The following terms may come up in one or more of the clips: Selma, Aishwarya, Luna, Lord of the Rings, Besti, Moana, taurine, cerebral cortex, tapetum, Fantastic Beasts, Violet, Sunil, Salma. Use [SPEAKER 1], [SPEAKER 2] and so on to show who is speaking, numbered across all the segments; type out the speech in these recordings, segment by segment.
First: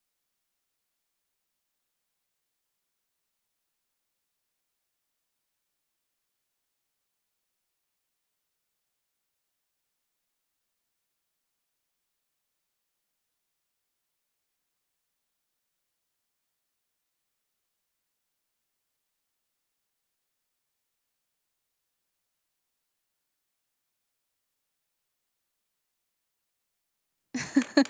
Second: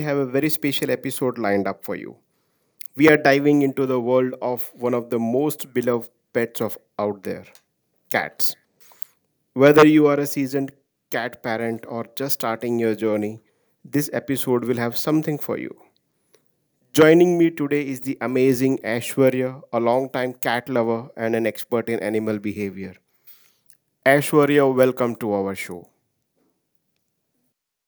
[SPEAKER 1] have a very special episode lined up for you. We are diving into the world of one of the most beloved pets of out there cats. Whether you are a seasoned cat parent or just starting your journey, this episode will have something for you. Joining me today is the amazing Ashwarya, a longtime cat lover and an expert in animal behavior. Ashwarya, welcome to our show.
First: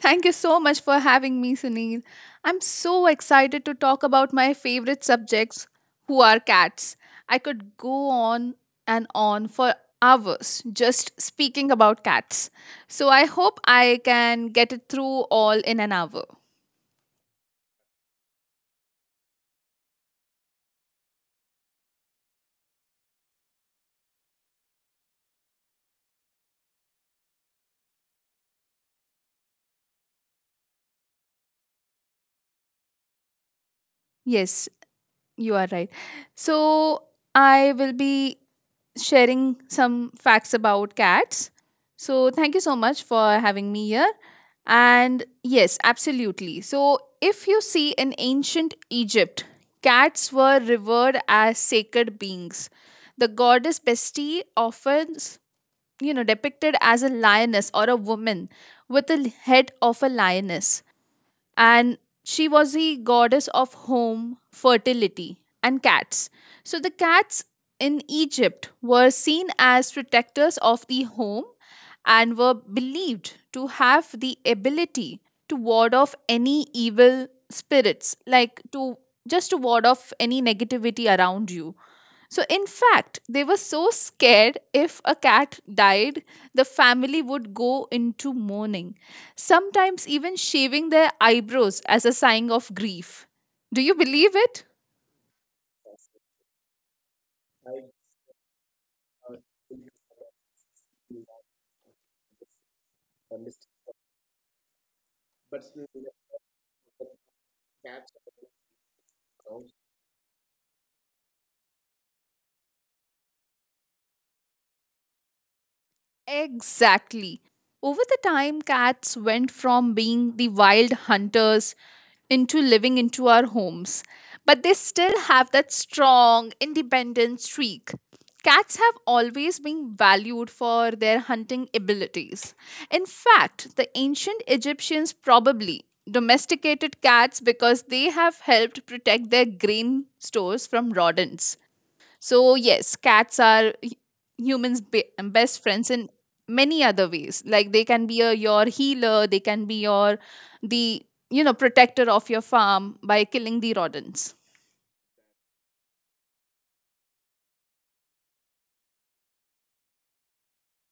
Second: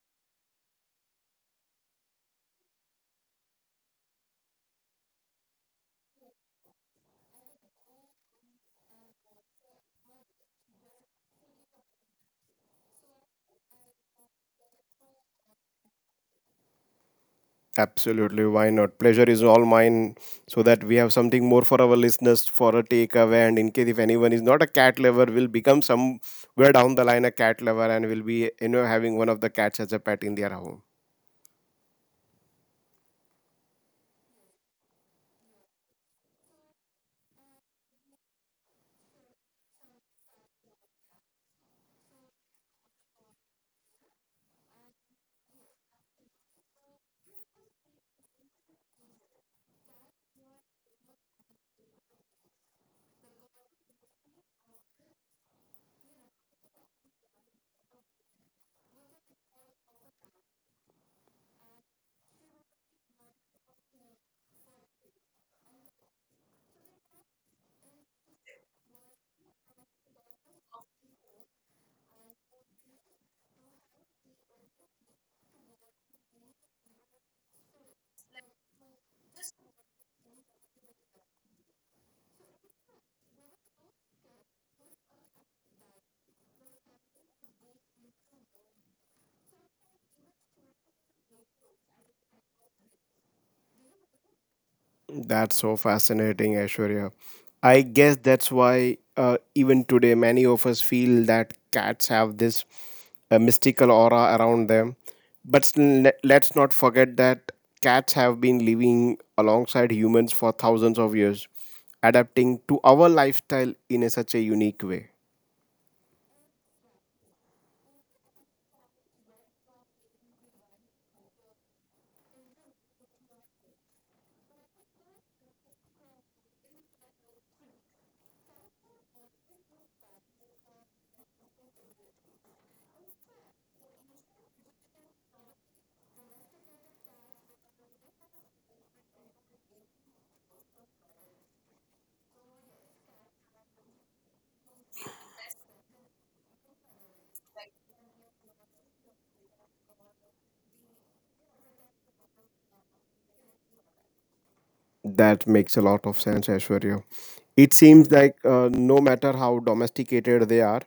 [SPEAKER 2] Thank you so much for having me, Sunil. I'm so excited to talk about my favorite subjects, who are cats. I could go on and on for hours just speaking about cats. So I hope I can get it through all in an hour.
[SPEAKER 1] Absolutely, why not? Pleasure is all mine, so that we have something more for our listeners for a takeaway. And in case if anyone is not a cat lover, will become somewhere down the line a cat lover and will be having one of the cats as a pet in their home.
[SPEAKER 2] Yes, you are right. So I will be sharing some facts about cats. So, thank you so much for having me here. And yes, absolutely. So, if you see in ancient Egypt, cats were revered as sacred beings. The goddess Besti often, depicted as a lioness or a woman with the head of a lioness and she was the goddess of home, fertility, and cats. So the cats in Egypt were seen as protectors of the home and were believed to have the ability to ward off any evil spirits, like to just to ward off any negativity around you. So, in fact, they were so scared if a cat died, the family would go into mourning, sometimes even shaving their eyebrows as a sign of grief. Do you believe it?
[SPEAKER 1] That's so fascinating, Aishwarya. I guess that's why even today many of us feel that cats have this mystical aura around them. But still, let's not forget that cats have been living alongside humans for thousands of years, adapting to our lifestyle in a, such a unique way.
[SPEAKER 2] Exactly. Over the time, cats went from being the wild hunters into living into our homes. But they still have that strong, independent streak. Cats have always been valued for their hunting abilities. In fact, the ancient Egyptians probably domesticated cats because they have helped protect their grain stores from rodents. So, yes, cats are humans' best friends in many other ways. Like they can be a, your healer, they can be your the protector of your farm by killing the rodents.
[SPEAKER 1] That makes a lot of sense, Ashwarya. It seems like no matter how domesticated they are,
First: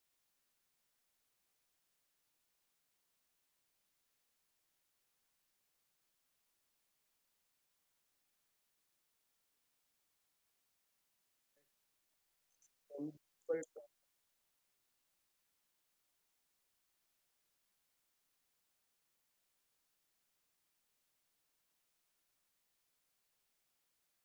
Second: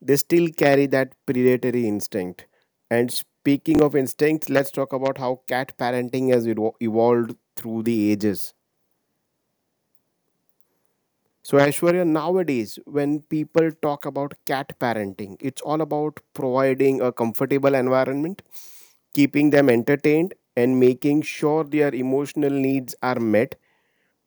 [SPEAKER 1] they still carry that predatory instinct. And speaking of instincts, let's talk about how cat parenting has evolved through the ages. So, Aishwarya, nowadays, when people talk about cat parenting, it's all about providing a comfortable environment, keeping them entertained, and making sure their emotional needs are met.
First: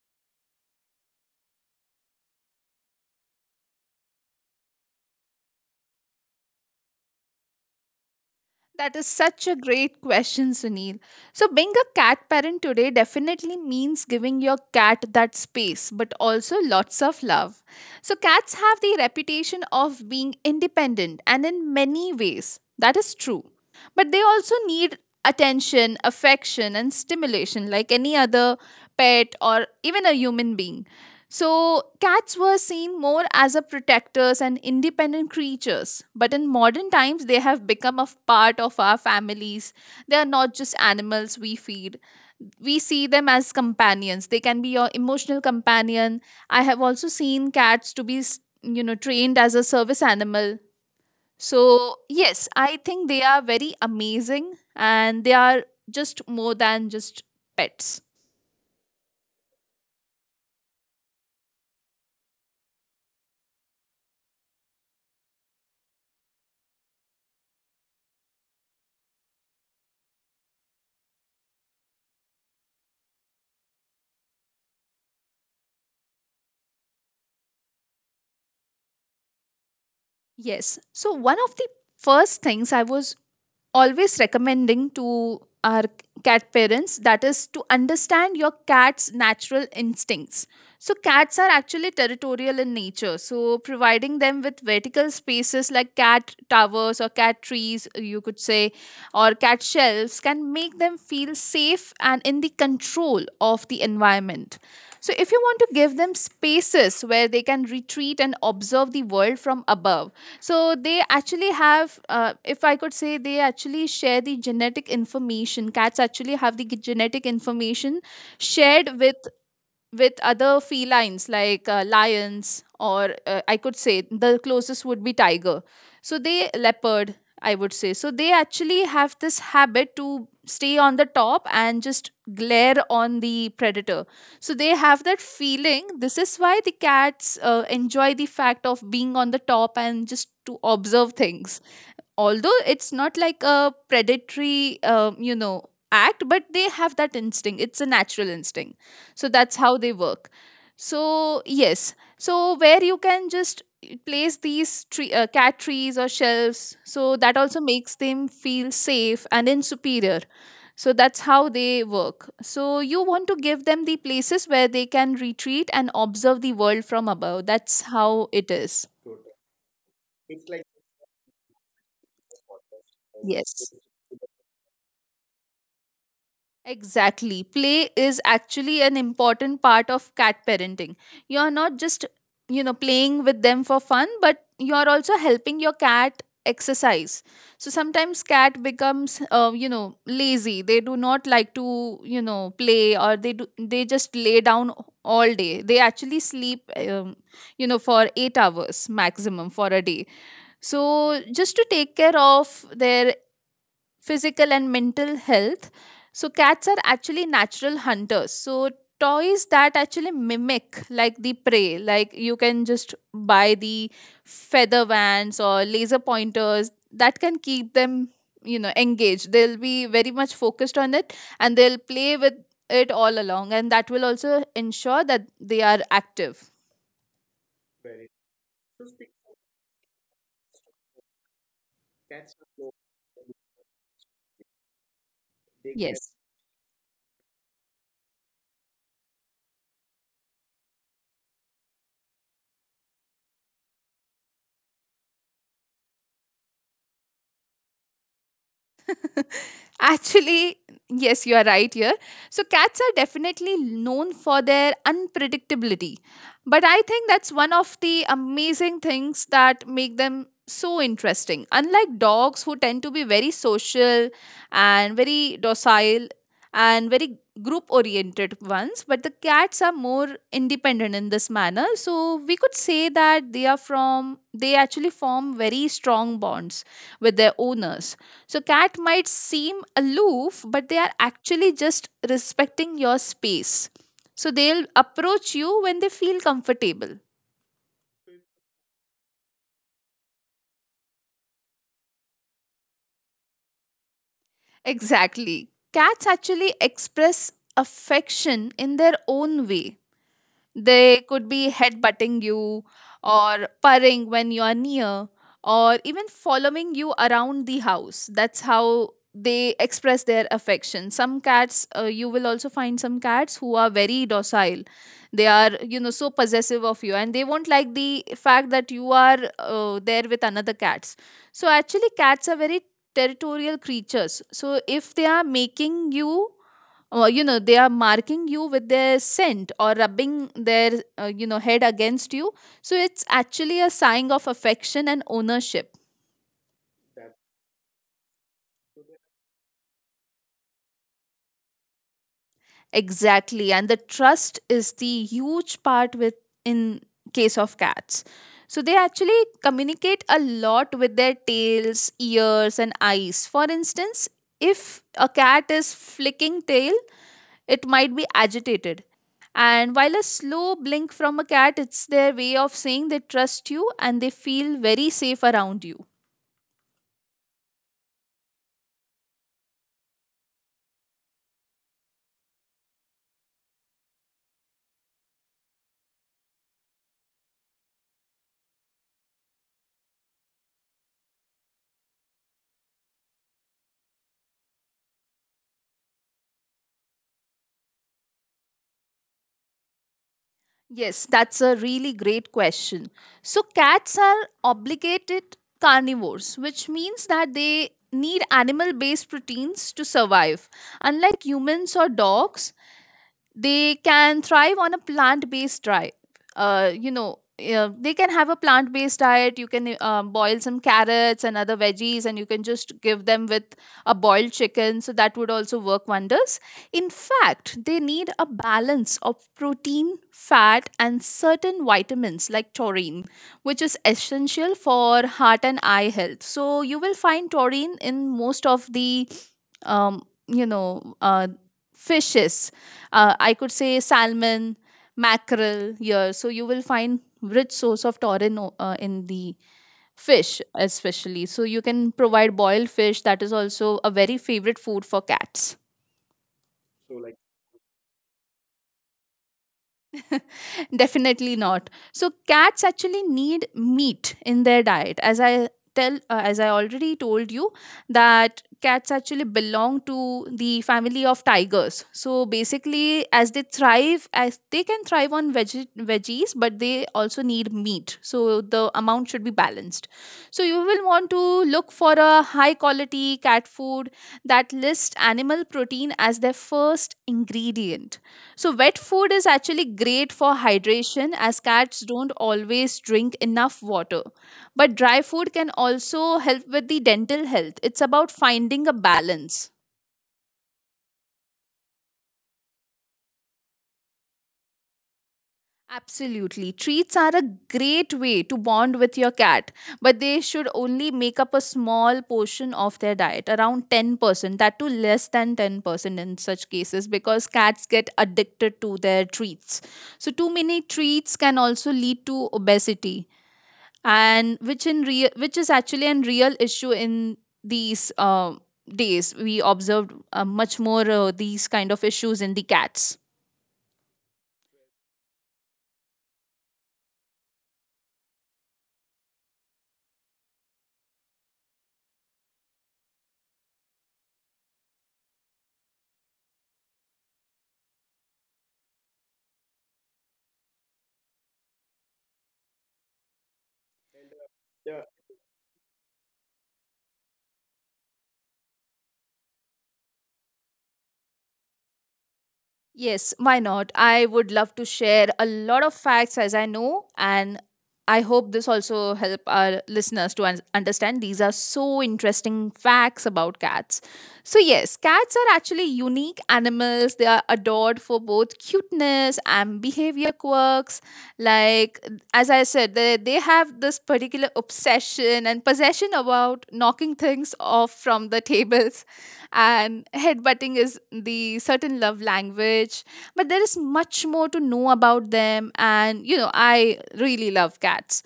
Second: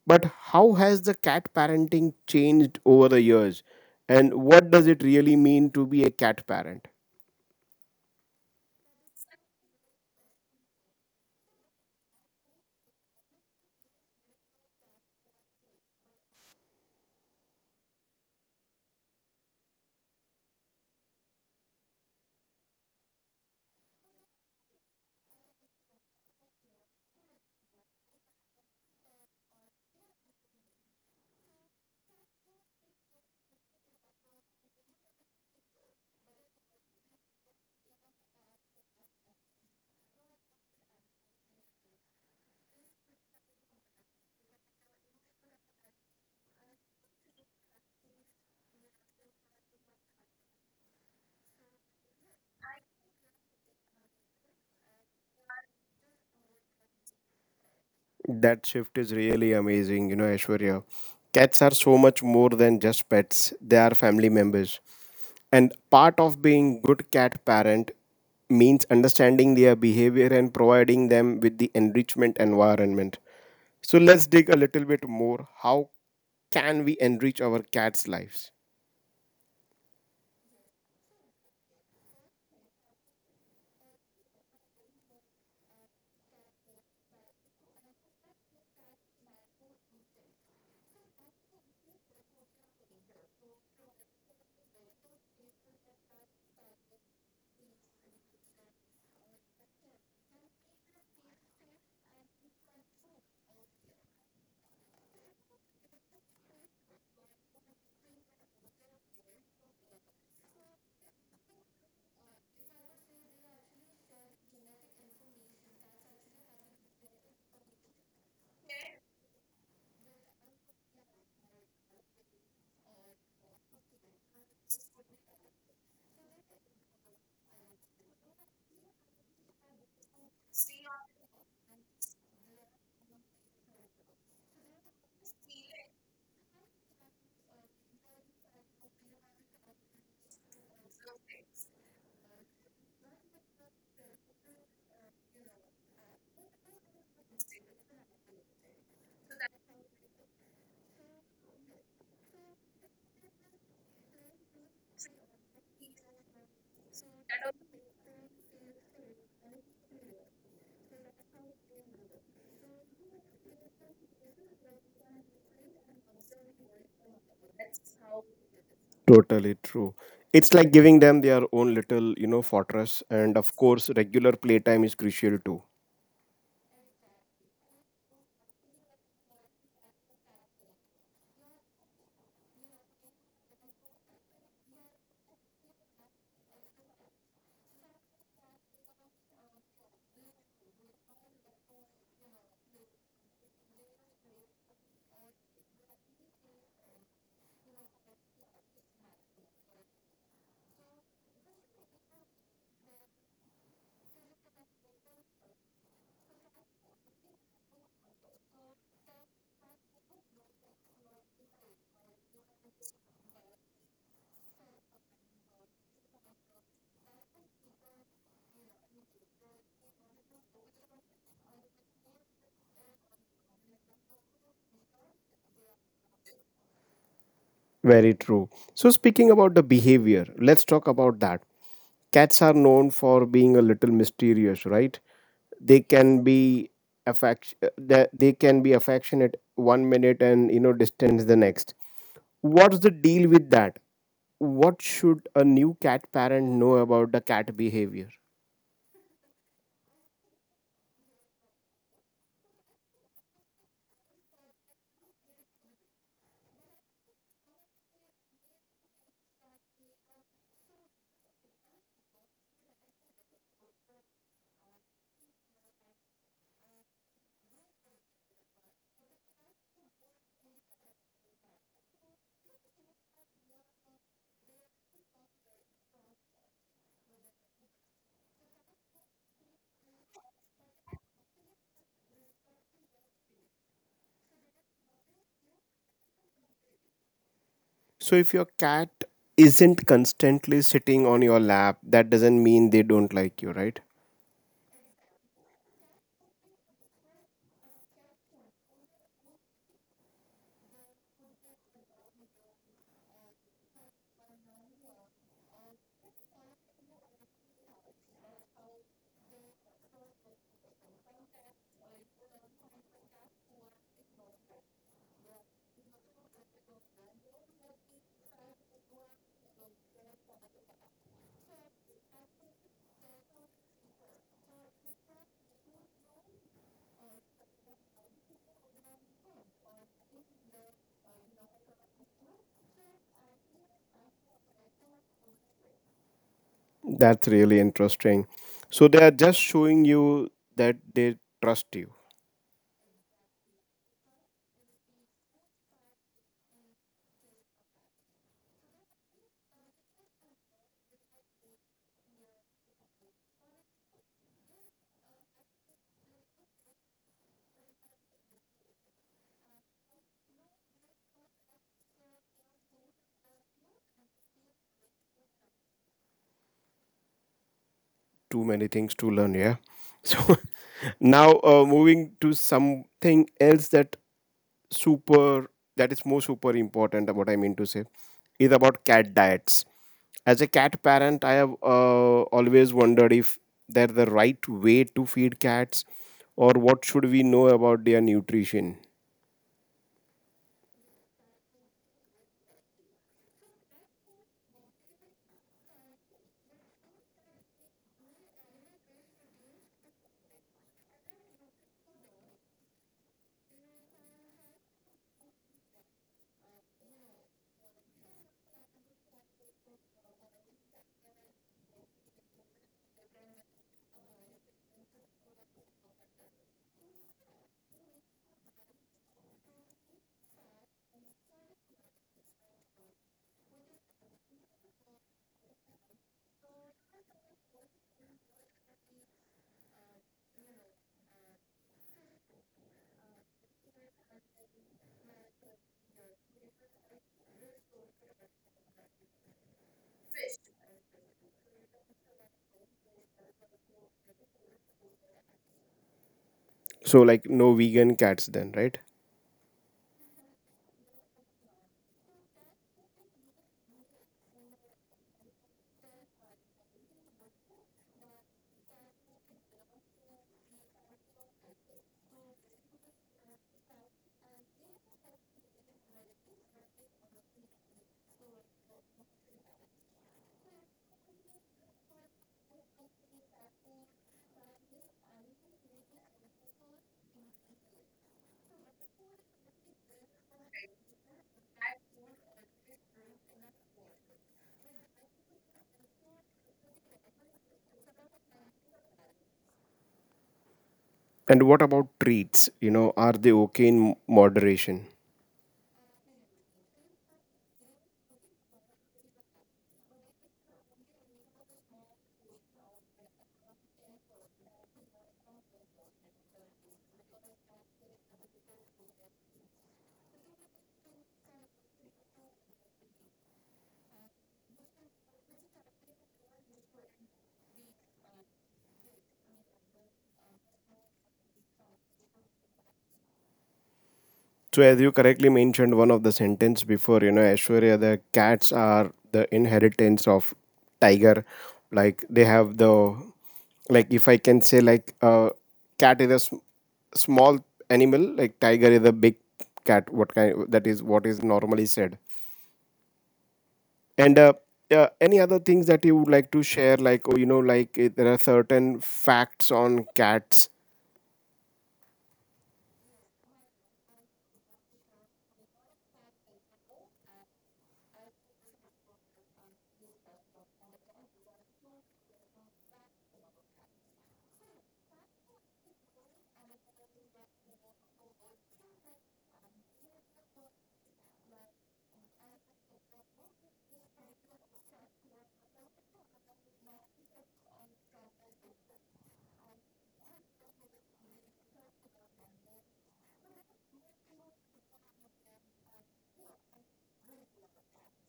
[SPEAKER 1] But how has the cat parenting changed over the years? And what does it really mean to be a cat parent?
[SPEAKER 2] That is such a great question, Sunil. So, being a cat parent today definitely means giving your cat that space, but also lots of love. So, cats have the reputation of being independent, and in many ways, that is true. But they also need attention, affection, and stimulation like any other pet or even a human being. So, cats were seen more as a protectors and independent creatures, but in modern times they have become a part of our families. They are not just animals we feed. We see them as companions. They can be your emotional companion. I have also seen cats to be, trained as a service animal. So, yes, I think they are very amazing and they are just more than just pets.
[SPEAKER 1] That shift is really amazing, Aishwarya. Cats are so much more than just pets, they are family members. And part of being good cat parent means understanding their behavior and providing them with the enrichment environment. So let's dig a little bit more. How can we enrich our cats' lives?
[SPEAKER 2] Yes. So, one of the first things I was always recommending to our cat parents that is to understand your cat's natural instincts, so cats are actually territorial in nature, so providing them with vertical spaces like cat towers or cat trees you could say, or cat shelves can make them feel safe and in the control of the environment. So if you want to give them spaces where they can retreat and observe the world from above, so they actually have, if I could say, they actually share the genetic information. Cats actually have the genetic information shared with other felines like lions or I could say the closest would be tiger, so they leopard I would say. So they actually have this habit to stay on the top and just glare on the predator, so they have that feeling. This is why the cats enjoy the fact of being on the top and just to observe things, although it's not like a predatory act, but they have that instinct. It's a natural instinct, so that's how they work. So yes, so where you can just place these tree, cat trees or shelves, so that also makes them feel safe and in superior. So that's how they work. So you want to give them the places where they can retreat and observe the world from above. That's how it is.
[SPEAKER 1] Totally true. It's like giving them their own little, fortress. And of
[SPEAKER 2] Yes.
[SPEAKER 1] course, regular playtime is crucial too.
[SPEAKER 2] Exactly. Play is actually an important part of cat parenting. You're not just, playing with them for fun, but you're also helping your cat exercise. So sometimes cat becomes lazy. They do not like to, play, or they do they just lay down all day. They actually sleep for 8 hours maximum for a day. So just to take care of their physical and mental health. So cats are actually natural hunters. So toys that actually mimic like the prey, like you can just buy the feather vans or laser pointers that can keep them, engaged. They'll be very much focused on it and they'll play with it all along, and that will also ensure that they are active.
[SPEAKER 1] Very true. So, speaking about the behavior, let's talk about that. Cats are known for being a little mysterious, right? They
[SPEAKER 2] Yes.
[SPEAKER 1] can be affectionate one minute and distant the next. What's the deal with that? What should a new cat parent know about the cat behavior?
[SPEAKER 2] Actually, yes, you are right here. So, cats are definitely known for their unpredictability. But I think that's one of the amazing things that make them so interesting. Unlike dogs, who tend to be very social and very docile and very group oriented ones, but the cats are more independent in this manner. So, we could say that they are from, they actually form very strong bonds with their owners. So, cat might seem aloof, but they are actually just respecting your space. So, they'll approach you when they feel comfortable.
[SPEAKER 1] So, if your cat isn't constantly sitting on your lap, that doesn't mean they don't like you, right?
[SPEAKER 2] Exactly. Cats actually express affection in their own way. They could be headbutting you or purring when you are near or even following you around the house. That's how they express their affection. Some cats, you will also find some cats who are very docile. They are, so possessive of you, and they won't like the fact that you are there with another cats. So actually, cats are very territorial creatures. So if they are making you you know they are marking you with their scent or rubbing their head against you, so it's actually a sign of affection and ownership.
[SPEAKER 1] That's really interesting. So they are just showing you that they trust you.
[SPEAKER 2] Exactly, and the trust is the huge part with in case of cats. So they actually communicate a lot with their tails, ears, and eyes. For instance, if a cat is flicking tail, it might be agitated. And while a slow blink from a cat, it's their way of saying they trust you and they feel very safe around you.
[SPEAKER 1] Too many things to learn, yeah. So now moving to something else super that is more super important. What I mean to say is about cat diets. As a cat parent, I have always wondered if they're the right way to feed cats, or what should we know about their nutrition.
[SPEAKER 2] Yes, that's a really great question. So, cats are obligated carnivores, which means that they need animal based proteins to survive. Unlike humans or dogs, they can thrive on a plant-based diet. They can have a plant-based diet. You can boil some carrots and other veggies, and you can just give them with a boiled chicken. So that would also work wonders. In fact, they need a balance of protein, fat, and certain vitamins like taurine, which is essential for heart and eye health. So you will find taurine in most of the, um, you know, uh, fishes i could say salmon, mackerel here. So you will find rich source of in the fish, especially. So you can provide boiled fish. That is also a very favorite food for cats.
[SPEAKER 1] So like no vegan cats then, right?
[SPEAKER 2] Definitely not. So cats actually need meat in their diet. As I tell, as I already told you, that cats actually belong to the family of tigers. So basically, as they thrive, as they can thrive on veggies, but they also need meat. So the amount should be balanced. So you will want to look for a high quality cat food that lists animal protein as their first ingredient. So, wet food is actually great for hydration as cats don't always drink enough water. But dry food can also help with the dental health. It's about finding a balance.
[SPEAKER 1] And what about treats? Are they okay in moderation?
[SPEAKER 2] Absolutely. Treats are a great way to bond with your cat, but they should only make up a small portion of their diet, around 10%, that too less than 10% in such cases, because cats get addicted to their treats. So, too many treats can also lead to obesity, and which in real which is actually a real issue in these days. We observed much more these kind of issues in the cats.
[SPEAKER 1] So, as you correctly mentioned, one of the sentence before, Aishwarya, the cats are the inheritance of tiger. Like they have the, like if I can say, like a cat is a small animal, like tiger is a big cat. What kind? That is what is normally said. And any other things that you would like to share? Like, oh, like there are certain facts on cats.
[SPEAKER 2] Yes, why not? I would love to share a lot of facts as I know, and I hope this also help our listeners to understand these are so interesting facts about cats. So yes, cats are actually unique animals. They are adored for both cuteness and behavior quirks. Like as I said, they have this particular obsession and possession about knocking things off from the tables, and headbutting is the certain love language, but there is much more to know about them. And I really love cats.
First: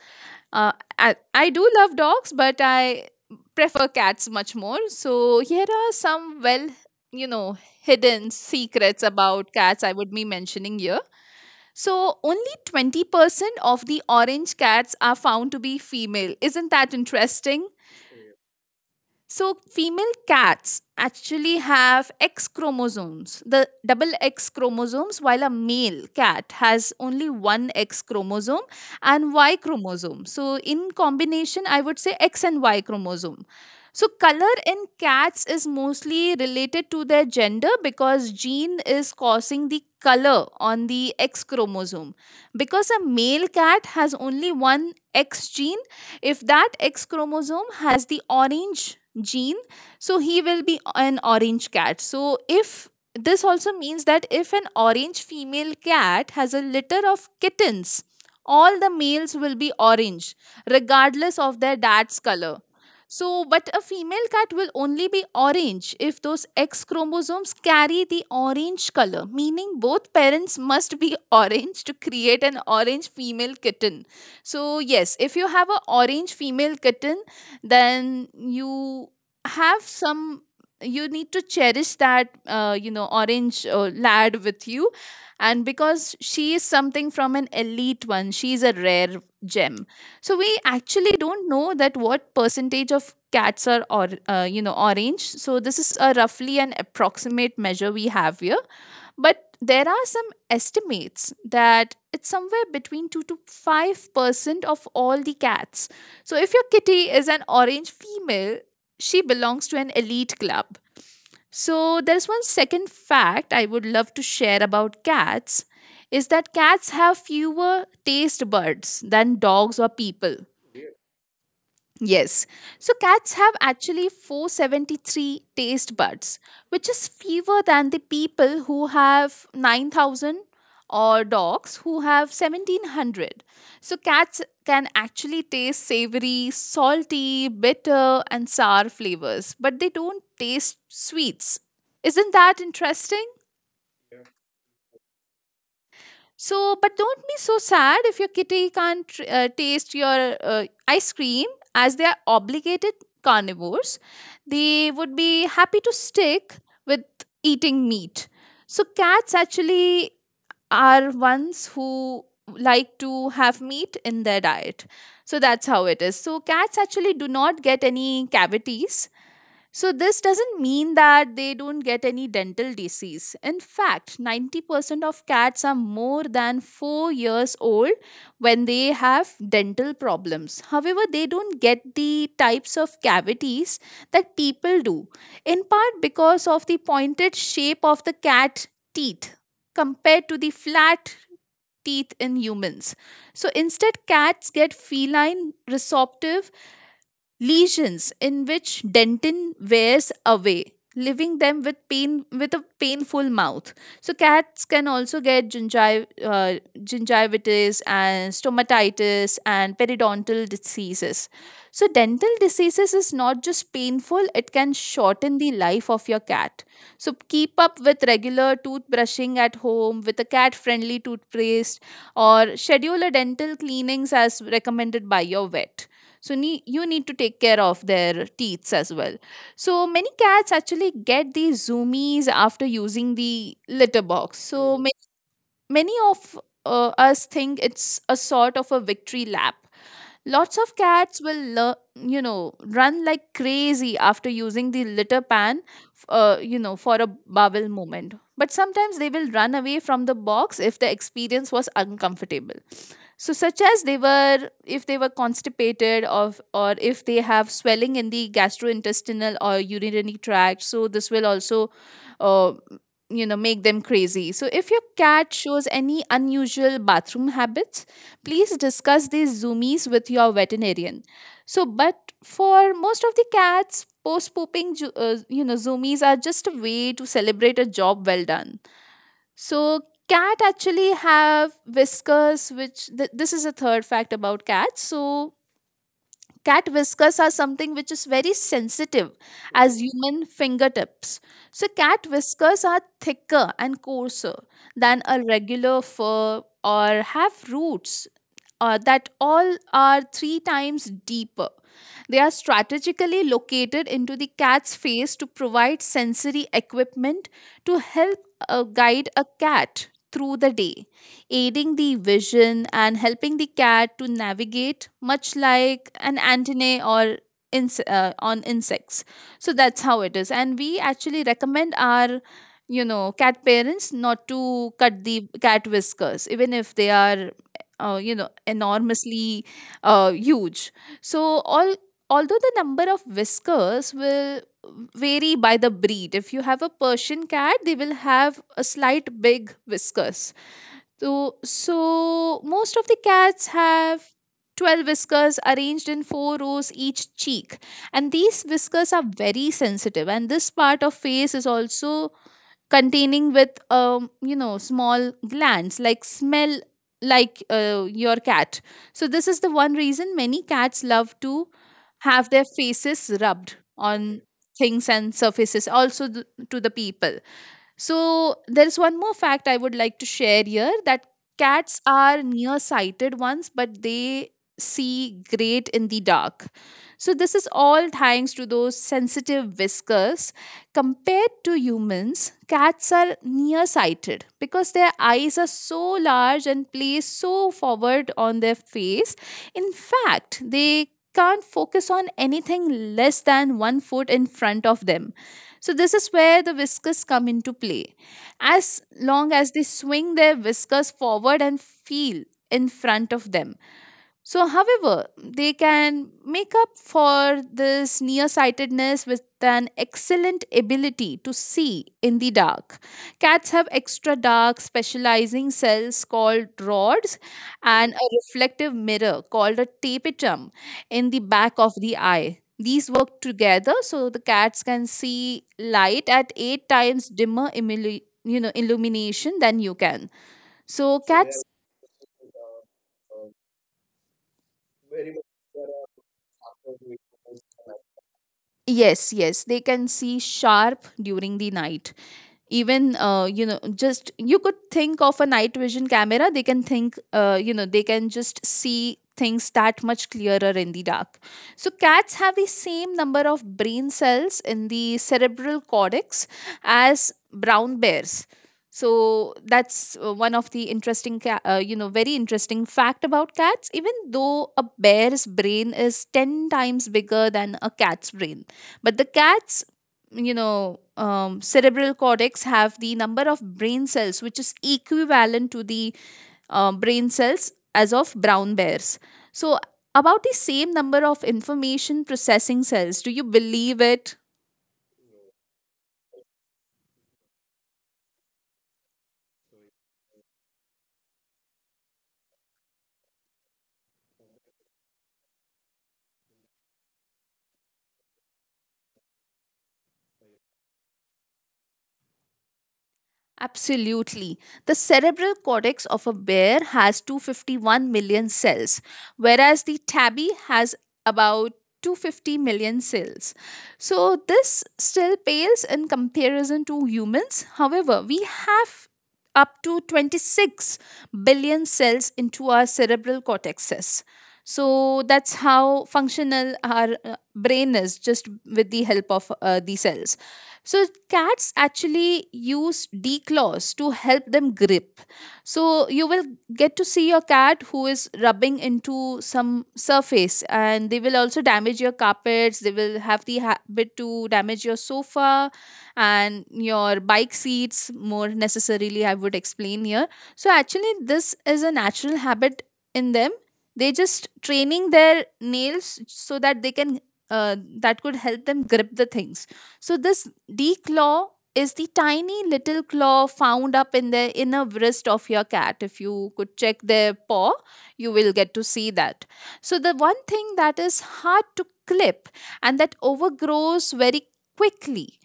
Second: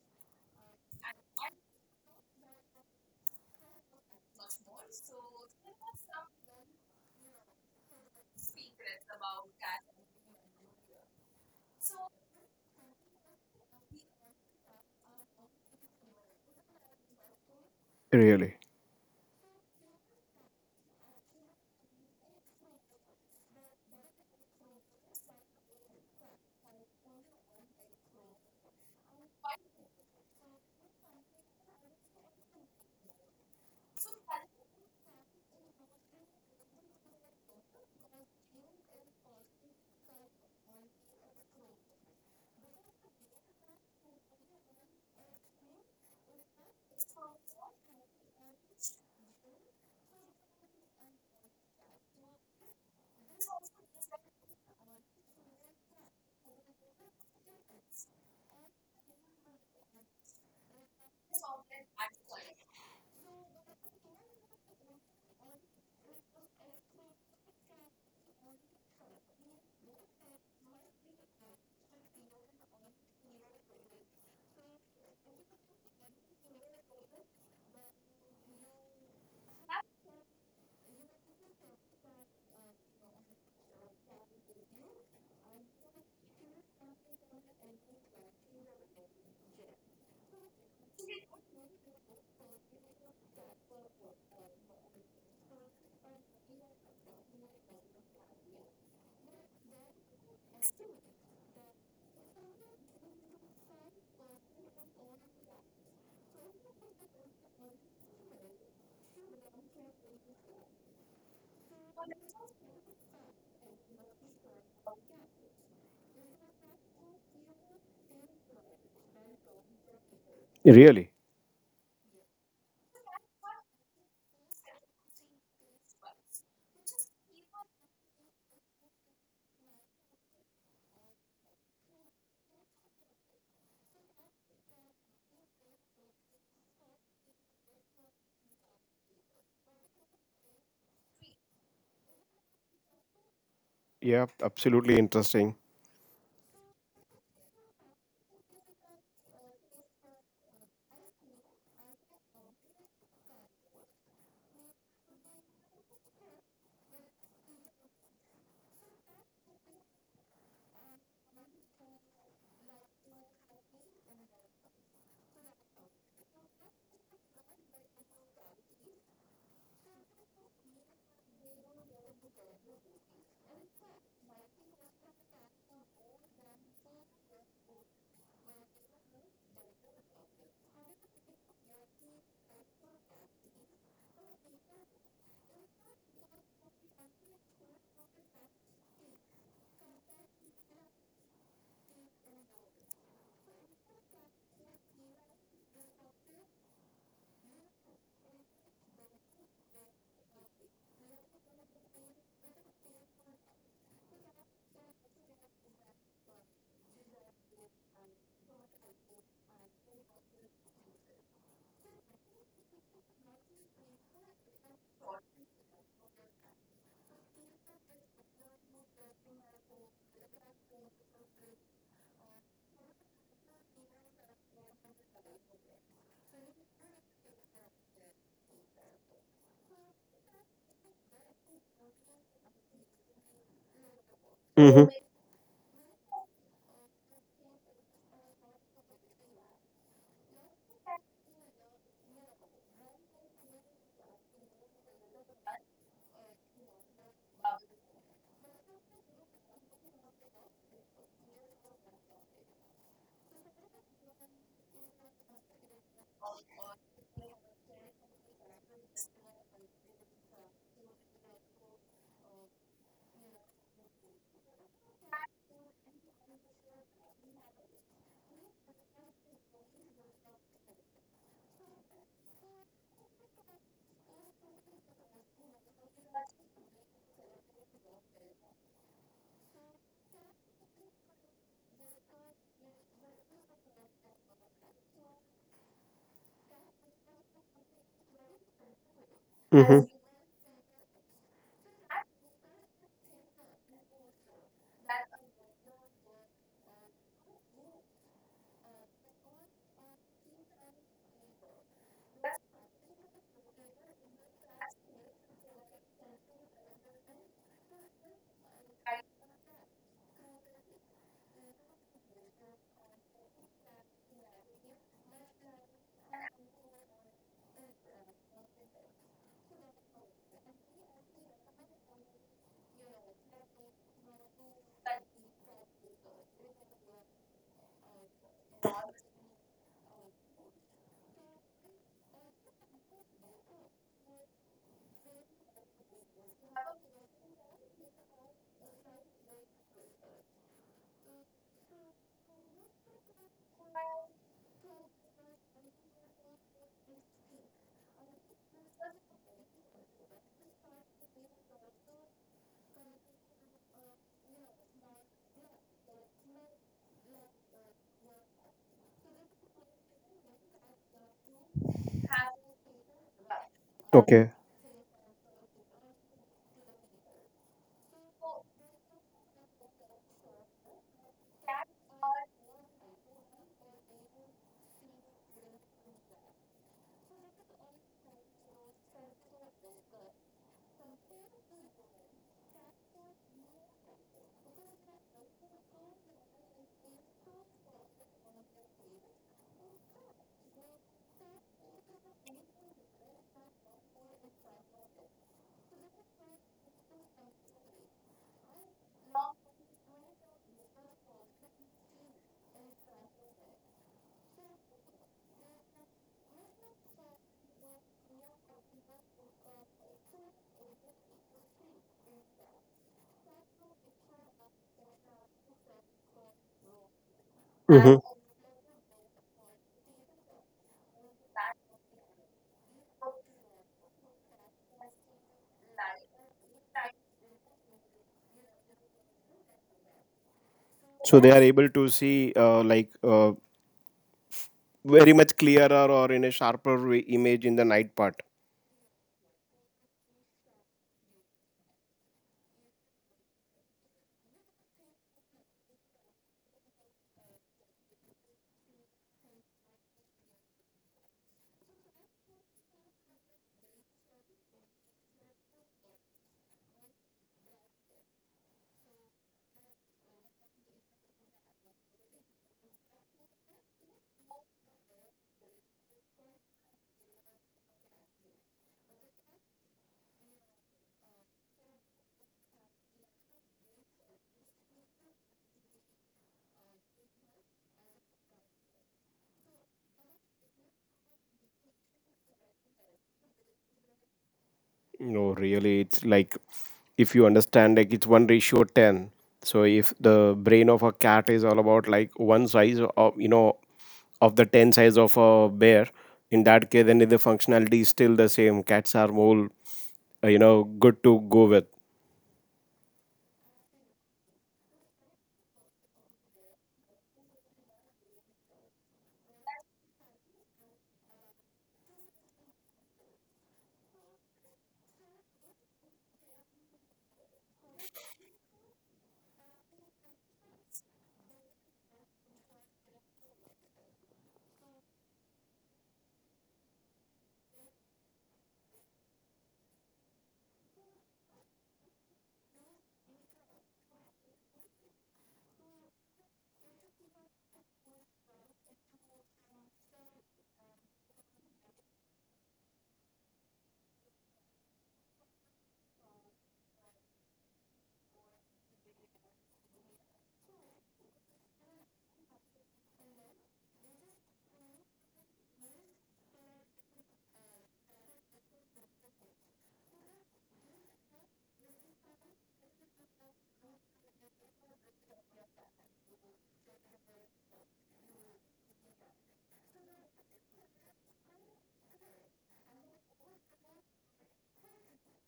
[SPEAKER 2] uh, I do love dogs, but I prefer cats much more. So here are some, well, hidden secrets about cats I would be mentioning here. So only 20% of the orange cats are found to be female. Isn't that interesting?
[SPEAKER 1] Really,
[SPEAKER 2] So female cats actually have X chromosomes, the double X chromosomes, while a male cat has only one X chromosome and Y chromosome. So, in combination, I would say X and Y chromosome. So color in cats is mostly related to their gender, because gene is causing the color on the X chromosome. Because a male cat has only one X gene, if that X chromosome has the orange gene, so he will be an orange cat. So if this also means that if an orange female cat has a litter of kittens, all the males will be orange, regardless of their dad's color. So, but a female cat will only be orange if those X chromosomes carry the orange color, meaning both parents must be orange to create an orange female kitten. So, yes, if you have an orange female kitten, then you have some, you need to cherish that, orange lad with you. And because she is something from an elite one, she is a rare gem. So we actually don't know that what percentage of cats are or orange. So this is a roughly an approximate measure we have here, but there are some estimates that it's somewhere between 2 to 5% of all the cats. So if your kitty is an orange female, she belongs to an elite club. So there's one second fact I would love to share about cats is that cats have fewer taste buds than dogs or people.
[SPEAKER 1] really.
[SPEAKER 2] Yes. So cats have actually 473 taste buds, which is fewer than the people who have 9,000 or dogs who have 1700. So cats can actually taste savory, salty, bitter, and sour flavors, but they don't taste sweets. Isn't that interesting?
[SPEAKER 1] Yeah, absolutely interesting.
[SPEAKER 2] So, but don't be so sad if your kitty can't taste your ice cream, as they are obligated carnivores. They would be happy to stick with eating meat. So cats actually are ones who like to have meat in their diet. So that's how it is. So cats actually do not get any cavities. So this doesn't mean that they don't get any dental disease. In fact, 90% of cats are more than 4 years old when they have dental problems. However, they don't get the types of cavities that people do, in part because of the pointed shape of the cat teeth compared to the flat teeth in humans. So, instead, cats get feline resorptive lesions in which dentin wears away, leaving them with pain, with a painful mouth. So cats can also get gingivitis and stomatitis and periodontal diseases. So dental diseases is not just painful, it can shorten the life of your cat. So keep up with regular toothbrushing at home with a cat friendly toothpaste, or schedule a dental cleanings as recommended by your vet. So you need to take care of their teeth as well. So many cats actually get these zoomies after using the litter box. So
[SPEAKER 1] Mm-hmm.
[SPEAKER 2] many of us think it's a sort of a victory lap. Lots of cats will run like crazy after using the litter pan for a bowel moment, but sometimes they will run away from the box if the experience was uncomfortable. So such as they were, if they were constipated of, or if they have swelling in the gastrointestinal or urinary tract. So this will also uh, make them crazy. So if your cat shows any unusual bathroom habits, please discuss these zoomies with your veterinarian. So but for most of the cats, post pooping zoomies are just a way to celebrate a job well done. So cat actually have whiskers, this is a third fact about cats. So cat whiskers are something which is very sensitive
[SPEAKER 1] Mm-hmm.
[SPEAKER 2] as human fingertips. So cat whiskers are thicker and coarser than a regular fur, or have roots that all are 3 times deeper. They are strategically located into the cat's face to provide sensory equipment to help guide a cat through the day, aiding the vision and helping the cat to navigate, much like an antennae or on insects. So that's how it is. And we actually recommend our cat parents not to cut the cat whiskers even if they are enormously huge. So all, although the number of whiskers will vary by the breed. If you have a persian cat, they will have a slight big whiskers. So most of the cats have 12 whiskers arranged in four rows each cheek. And these whiskers are very sensitive, and this part of face is also containing with small glands like smell like your cat. So this is the one reason many cats love to have their faces rubbed on
[SPEAKER 1] Okay.
[SPEAKER 2] things and surfaces, also to the people. So there is one more fact I would like to share here, that cats are nearsighted ones, but they see great in the dark. So this is all thanks to those sensitive whiskers. Compared to humans, cats are nearsighted because their eyes are so large and placed so forward on their face. In fact, they can't focus on anything less than 1 foot in front of them. So this is where the whiskers come into play. As long as they swing their whiskers forward and feel in front of them. So, however, they can make up for this nearsightedness with an excellent ability to see in the dark. Cats have extra dark specializing cells called rods, and
[SPEAKER 1] Mm-hmm.
[SPEAKER 2] a reflective mirror called a tapetum in the back of the eye. These work together so the cats can see light at 8 times dimmer illumination than you can. So
[SPEAKER 1] So they are
[SPEAKER 2] cats.
[SPEAKER 1] able to see like very much clearer or in a sharper way image in the night part.
[SPEAKER 2] Yes, yes, they can see sharp during the night, even just you could think of a night vision camera. They can think they can just see things that much clearer in the dark. So cats have the same number of brain cells in the cerebral cortex as brown bears. So that's one of the interesting very interesting fact about cats. Even though a bear's brain is 10 times bigger than a cat's brain, but the cat's cerebral cortex have the number of brain cells which is equivalent to the brain cells as of brown bears. So about the same number of information processing cells. Do you believe it?
[SPEAKER 1] No, really, it's like if you understand, like it's one ratio ten. So if the brain of a cat is all about like one size of the ten size of a bear, in that case, then the functionality is still the same. Cats are more good to go with.
[SPEAKER 2] Absolutely. The cerebral cortex of a bear has 251 million cells, whereas the tabby has about 250 million cells. So this still pales in comparison to humans. However, we have up to 26 billion cells into our cerebral cortexes. So that's how functional our brain is, just with the help of the cells. So cats actually use declaws to help them grip. So you will get to see your cat who is rubbing into some surface, and they will also damage your carpets. They will have the habit to damage your sofa and your bike seats, more necessarily I would explain here. So actually this is a natural habit in them. They just training their nails so that they can that could help them grip the things. So this D claw is the tiny little claw found up in the inner wrist of your cat. If you could check their paw, you will get to see that. So the one thing that is hard to clip, and that overgrows very quickly.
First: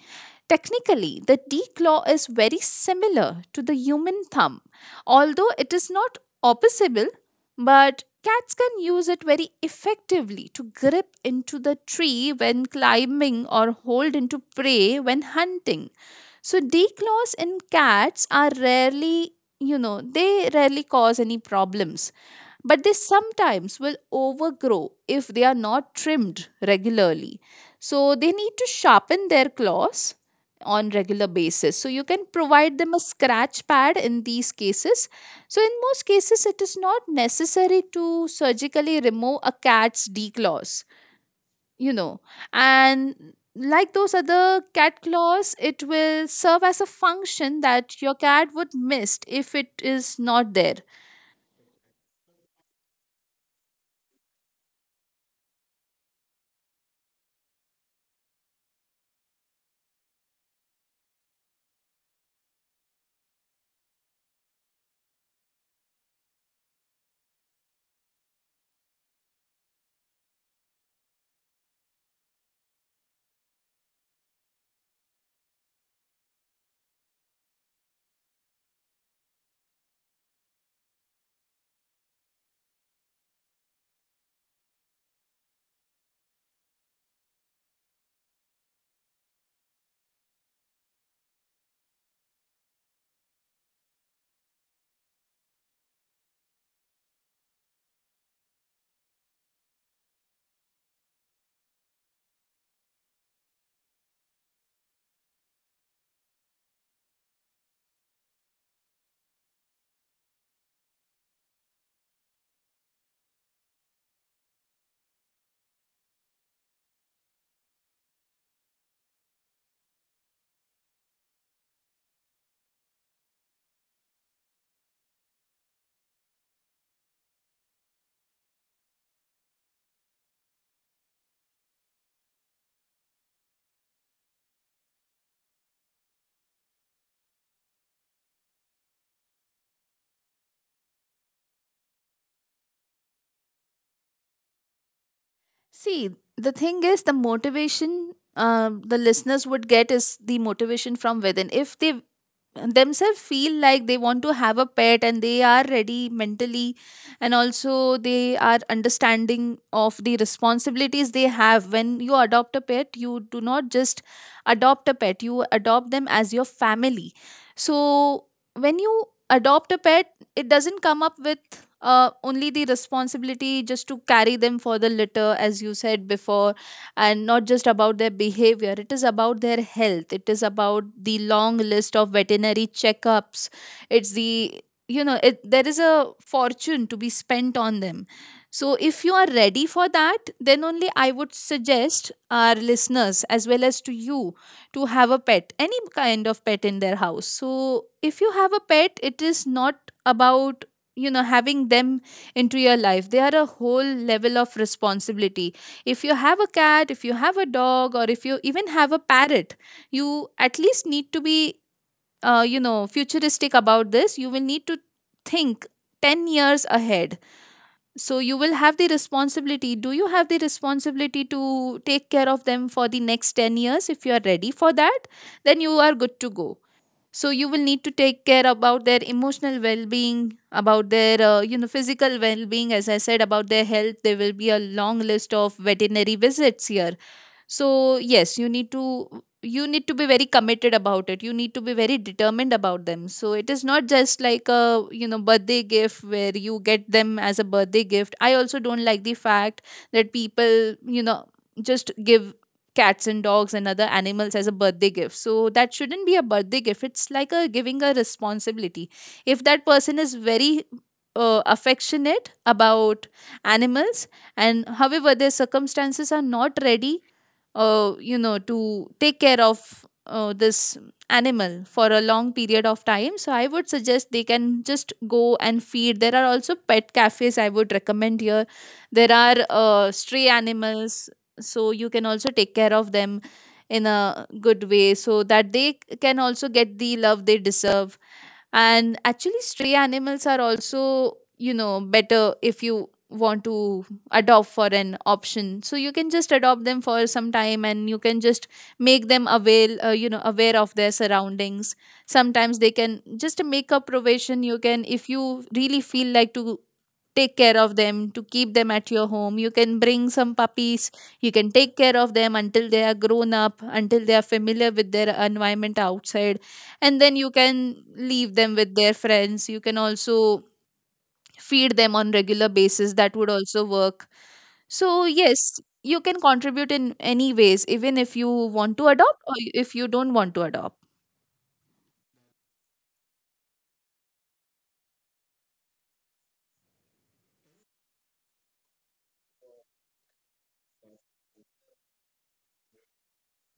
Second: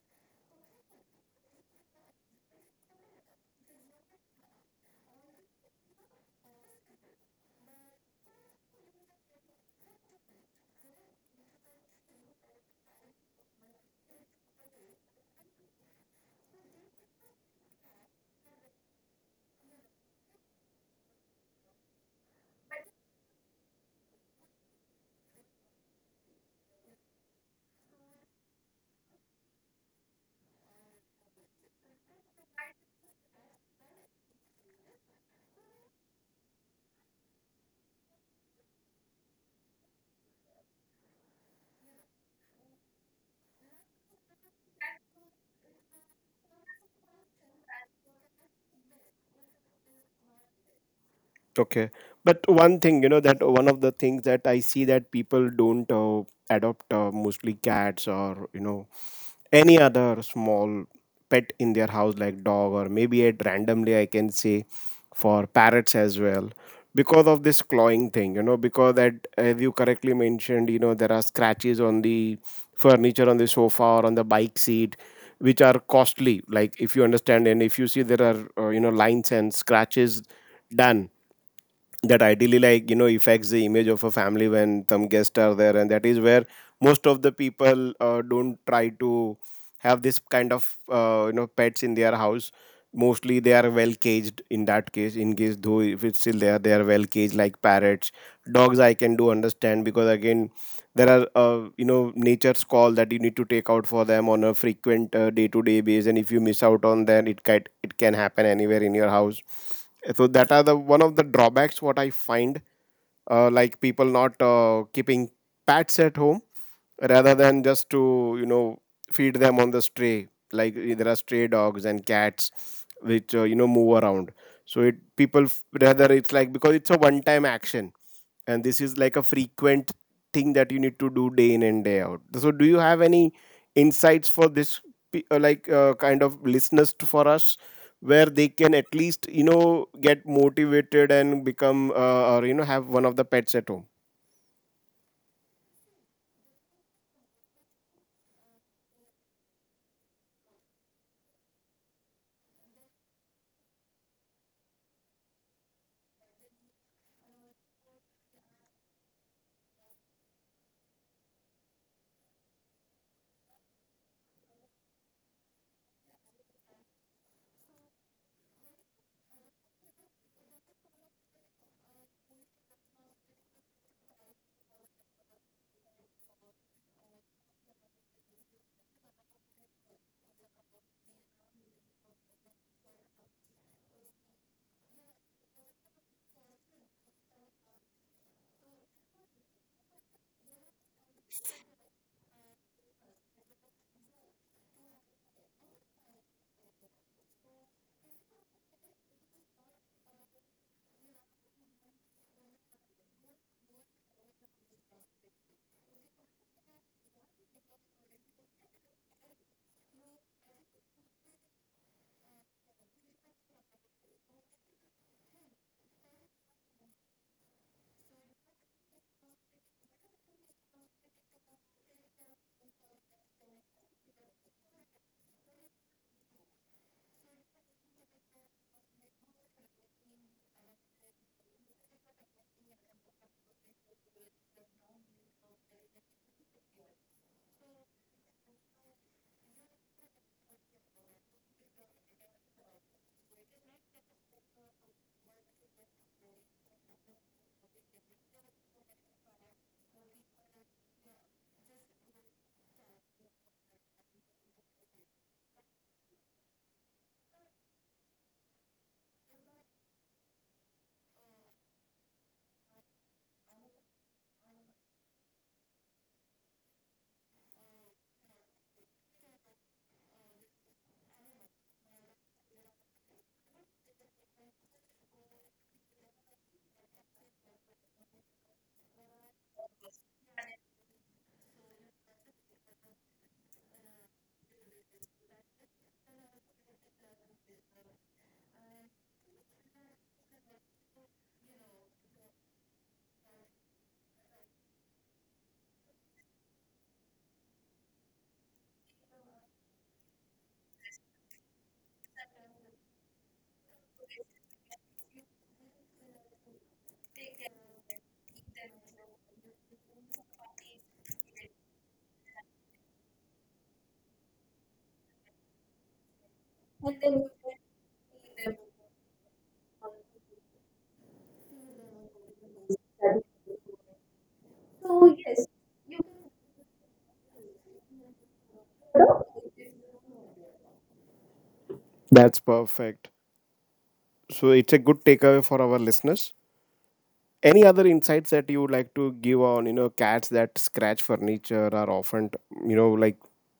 [SPEAKER 2] Technically, the D claw is very similar to the human thumb, although it is not opposable, but cats can use it very effectively to grip into the tree when climbing, or hold into prey when hunting. So D claws in cats are rarely, they rarely cause any problems, but they sometimes will overgrow if they are not trimmed regularly. So they need to sharpen their claws on regular basis, so you can provide them a scratch pad in these cases. So in most cases it is not necessary to surgically remove a cat's declaws, you know and like those other cat claws, it will serve as a function that your cat would miss if it is not there.
[SPEAKER 1] Okay, but one thing that one of the things that I see that people don't adopt mostly cats or any other small pet in their house, like dog, or maybe at randomly I can say for parrots as well, because of this clawing thing, because that, as you correctly mentioned, there are scratches on the furniture, on the sofa, or on the bike seat, which are costly. Like if you understand and if you see, there are lines and scratches done that ideally, like, affects the image of a family when some guests are there, and that is where most of the people don't try to have this kind of pets in their house. Mostly they are well caged in that case, in case though if it's still there they are well caged, like parrots. Dogs, I can do understand, because again there are nature's call that you need to take out for them on a frequent day to day basis, and if you miss out on that, it can happen anywhere in your house. So that are the one of the drawbacks what I find, like people not keeping pets at home, rather than just to feed them on the stray. Like there are stray dogs and cats which move around. So it people rather it's like, because it's a one time action and this is like a frequent thing that you need to do day in and day out. So do you have any insights for this like kind of listeners for us, where they can at least get motivated and become or have one of the pets at home?
[SPEAKER 2] See, the thing is, the motivation, the listeners would get is the motivation from within. If they themselves feel like they want to have a pet and they are ready mentally, and also they are understanding of the responsibilities they have. When you adopt a pet, you do not just adopt a pet, you adopt them as your family. So when you adopt a pet, it doesn't come up with only the responsibility just to carry them for the litter, as you said before, and not just about their behavior. It is about their health, it is about the long list of veterinary checkups. It's the there is a fortune to be spent on them. So if you are ready for that, then only I would suggest our listeners as well as to you, to have a pet, any kind of pet in their house. So if you have a pet, it is not about, you know, having them into your life. They are a whole level of responsibility. If you have a cat, if you have a dog, or if you even have a parrot, you at least need to be you know, futuristic about this. You will need to think 10 years ahead. So you will have the responsibility, do you have the responsibility to take care of them for the next 10 years? If you are ready for that, then you are good to go. So you will need to take care about their emotional well-being, about their you know, physical well-being, as I said, about their health. There will be a long list of veterinary visits here. So yes, you need to be very committed about it, you need to be very determined about them. So it is not just like a, you know, birthday gift, where you get them as a birthday gift. I also don't like the fact that people, you know, just give cats and dogs and other animals as a birthday gift. So that shouldn't be a birthday gift, it's like a giving a responsibility. If that person is very affectionate about animals, and however their circumstances are not ready you know, to take care of this animal for a long period of time, so I would suggest they can just go and feed. There are also pet cafes I would recommend here. There are stray animals, so you can also take care of them in a good way, so that they can also get the love they deserve. And actually, stray animals are also, you know, better. If you want to adopt for an option, so you can just adopt them for some time, and you can just make them aware, you know, aware of their surroundings. Sometimes they can just to make a provision. You can, if you really feel like to take care of them, to keep them at your home, you can bring some puppies. You can take care of them until they are grown up, until they are familiar with their environment outside, and then you can leave them with their friends. You can also feed them on regular basis, that would also work. So yes, you can contribute in any ways, even if you want to adopt or if you don't want to adopt.
[SPEAKER 1] That's perfect. So it's a good takeaway for our listeners. Any other insights that you would like to give on, cats that scratch furniture are often, like,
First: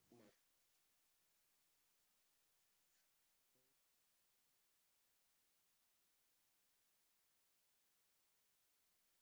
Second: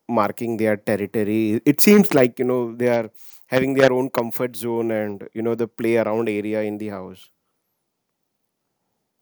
[SPEAKER 1] marking their territory? It seems like they are having their own comfort zone and the play around area in the house.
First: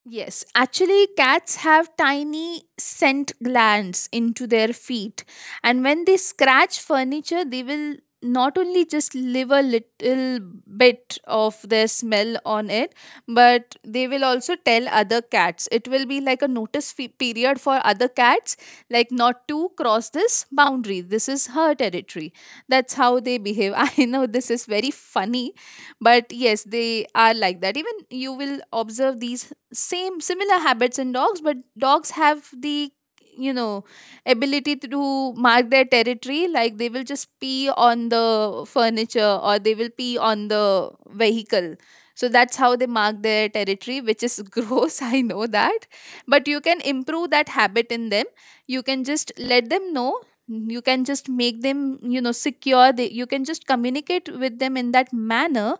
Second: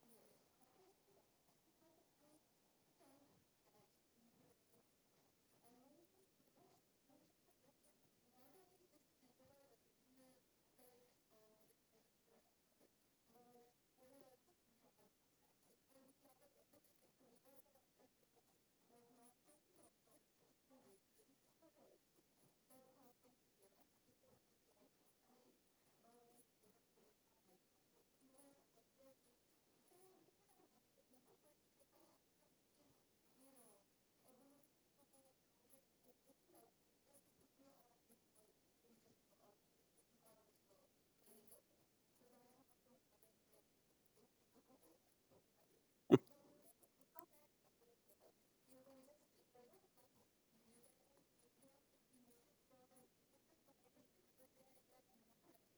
[SPEAKER 2] Yes, actually, cats have tiny scent glands into their feet, and when they scratch furniture, they will not only just leave a little bit of their smell on it, but they will also tell other cats. It will be like a notice period for other cats, like not to cross this boundary. This is her territory. That's how they behave. I know this is very funny, but yes, they are like that. Even you will observe these same similar habits in dogs, but dogs have the, you know, ability to mark their territory. Like they will just pee on the furniture, or they will pee on the vehicle. So that's how they mark their territory, which is gross, I know that, but you can improve that habit in them. You can just let them know, you can just make them, you know, secure. You can just communicate with them in that manner,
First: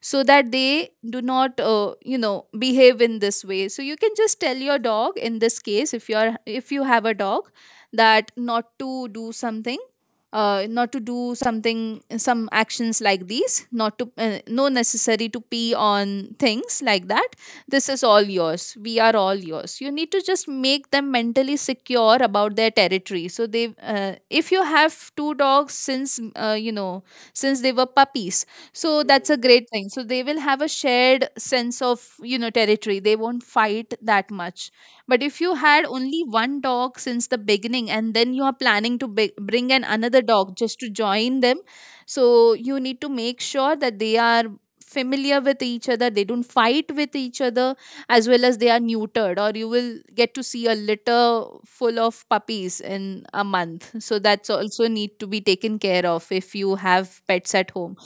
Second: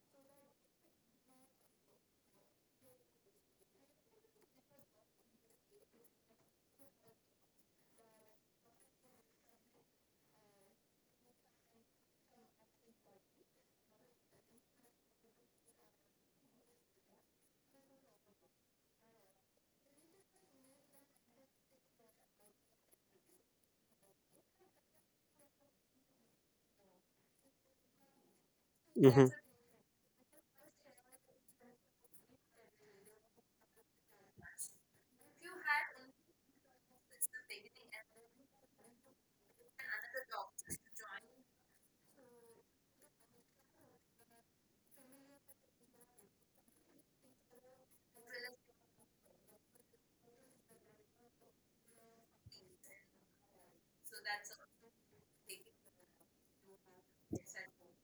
[SPEAKER 2] so that they do not, you know, behave in this way. So you can just tell your dog, in this case, if you are, if you have a dog, that not to do something, not to do something, some actions like these, not to, no necessary to pee on things like that. This is all yours, we are all yours. You need to just make them mentally secure about their territory. So they, if you have two dogs since, you know, since they were puppies, so
[SPEAKER 1] Hmm.
[SPEAKER 2] that's a great thing. So they will have a shared sense of, you know, territory, they won't fight that much. But if you had only one dog since the beginning, and then you are planning to bring an another dog just to join them, so you need to make sure that they are familiar with each other, they don't fight with each other, as well as they are neutered, or you will get to see a litter full of puppies in a month. So that's also need to be taken care of if you have pets at home.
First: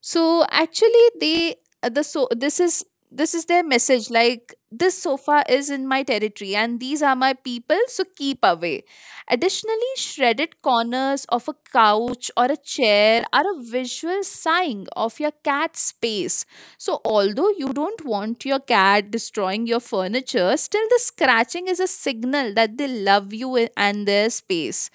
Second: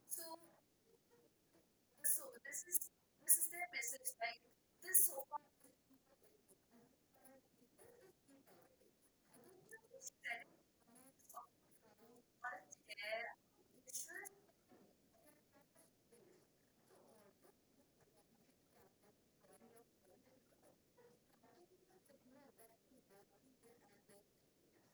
[SPEAKER 2] So actually, they, the so this is their message, like this sofa is in my territory and these are my people, so keep away. Additionally, shredded corners of a couch or a chair are a visual sign of your cat's space. So although you don't want your cat destroying your furniture, still the scratching is a signal that they love you and their space.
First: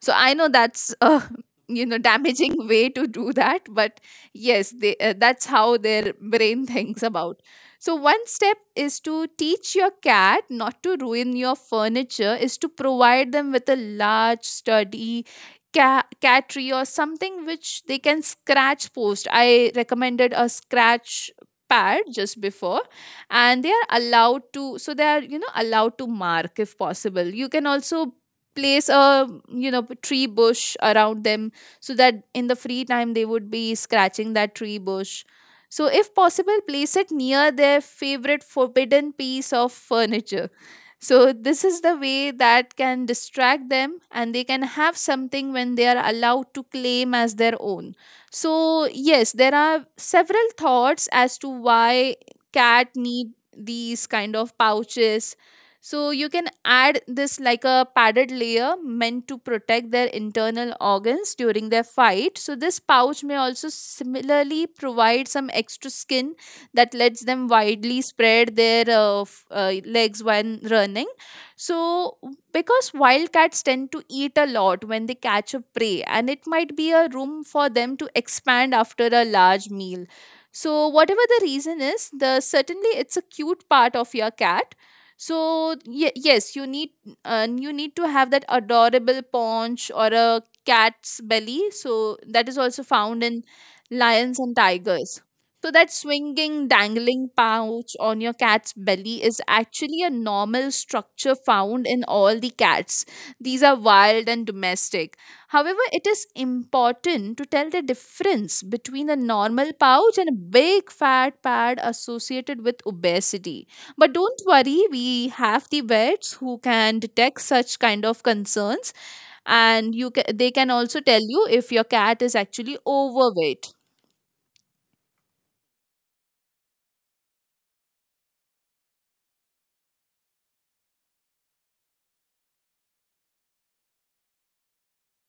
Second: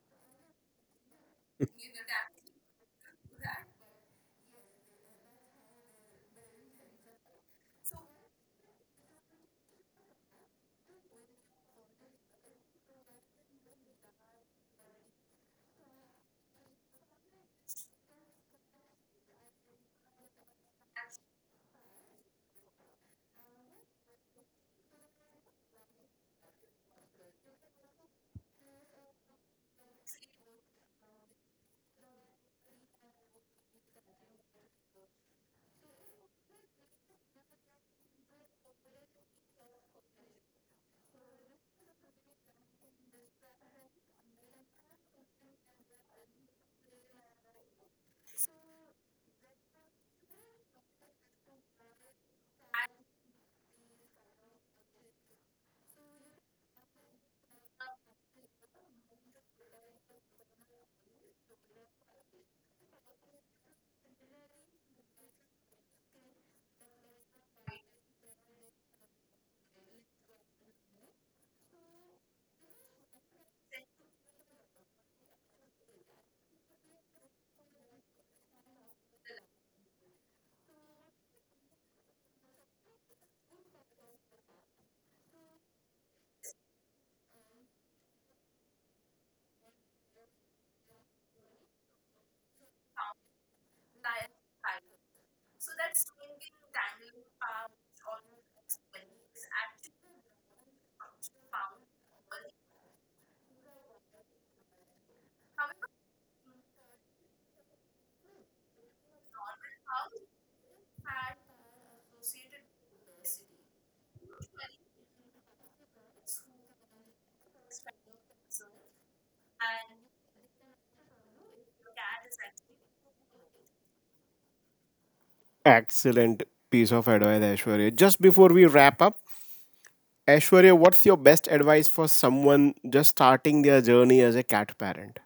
[SPEAKER 2] So I know that's a you know, damaging way to do that, but yes, that's how their brain thinks about. So one step is to teach your cat not to ruin your furniture, is to provide them with a large sturdy cat tree or something which they can scratch post. I recommended a scratch pad just before, and they are allowed to, so they are, you know, allowed to mark. If possible, you can also place a, you know, tree bush around them, so that in the free time they would be scratching that tree bush. So if possible, place it near their favorite forbidden piece of furniture. So this is the way that can distract them, and they can have something when they are allowed to claim as their own. So yes, there are several thoughts as to why cat need these kind of pouches. So you can add this like a padded layer meant to protect their internal organs during their fight. So this pouch may also similarly provide some extra skin that lets them widely spread their legs when running. So because wildcats tend to eat a lot when they catch a prey, and it might be a room for them to expand after a large meal. So whatever the reason is, the certainly it's a cute part of your cat. So yes, you need, you need to have that adorable paunch or a cat's belly. So that is also found in lions and tigers. So that swinging dangling pouch on your cat's belly is actually a normal structure found in all the cats, these are wild and domestic. However, it is important to tell the difference between a normal pouch and a big fat pad associated with obesity. But don't worry, we have the vets who can detect such kind of concerns, and you they can also tell you if your cat is actually overweight.
[SPEAKER 1] Excellent piece of advice, Ashwarya. Just before we wrap up, Ashwarya, what's your best advice for someone just starting their journey as a cat parent?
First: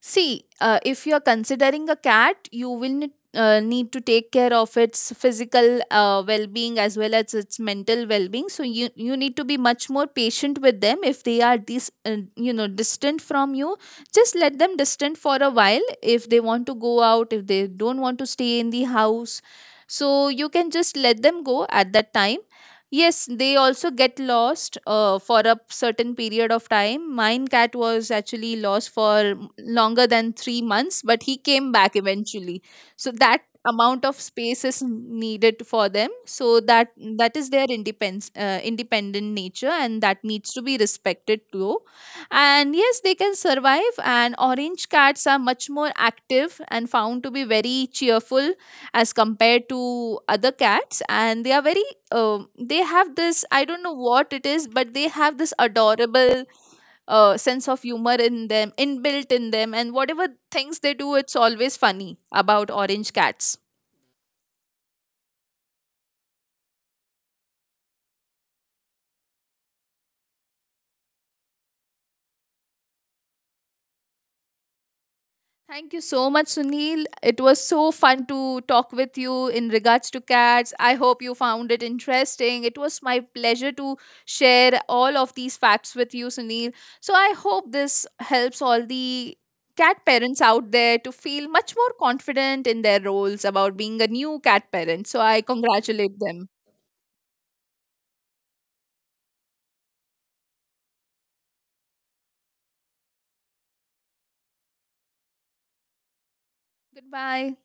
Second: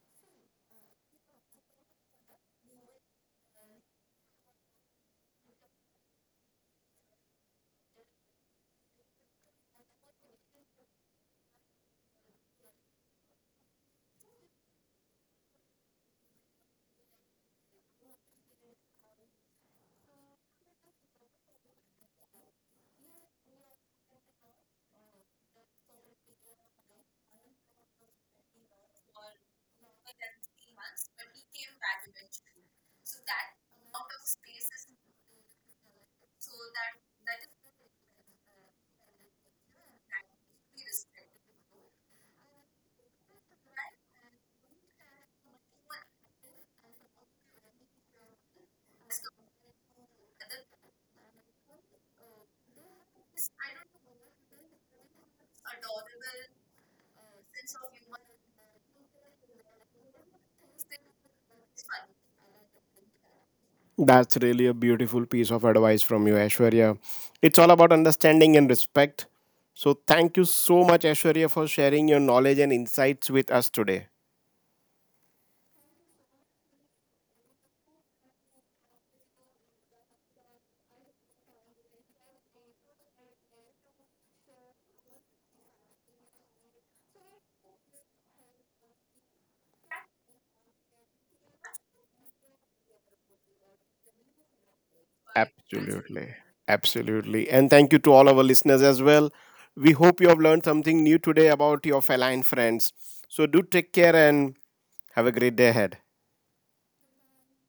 [SPEAKER 2] See, if you're considering a cat, you will need to take care of its physical well being, as well as its mental well being. So, you need to be much more patient with them. If they are this, you know, distant from you, just let them distant for a while. If they want to go out, if they don't want to stay in the house, so you can just let them go at that time. Yes, they also get lost for a certain period of time. Mine cat was actually lost for longer than 3 months, but he came back eventually. So that amount of space is needed for them. So that is their independence, independent nature, and that needs to be respected too. And yes, they can survive. And orange cats are much more active and found to be very cheerful as compared to other cats. And they are very, um, they have this, I don't know what it is, but they have this adorable sense of humor in them, inbuilt in them, and whatever things they do, it's always funny about orange cats.
[SPEAKER 1] That's really a beautiful piece of advice from you, Ashwarya. It's all about understanding and respect. So, thank you so much, Ashwarya, for sharing your knowledge and insights with us today.
[SPEAKER 2] Thank you so much, Sunil. It was so fun to talk with you in regards to cats. I hope you found it interesting. It was my pleasure to share all of these facts with you, Sunil. So I hope this helps all the cat parents out there to feel much more confident in their roles about being a new cat parent. So I congratulate
[SPEAKER 1] Absolutely.
[SPEAKER 2] them.
[SPEAKER 1] Absolutely. And thank you to all our listeners as well. We hope you have learned something new today about your feline friends. So, do take care and have a great day ahead.
[SPEAKER 2] Goodbye.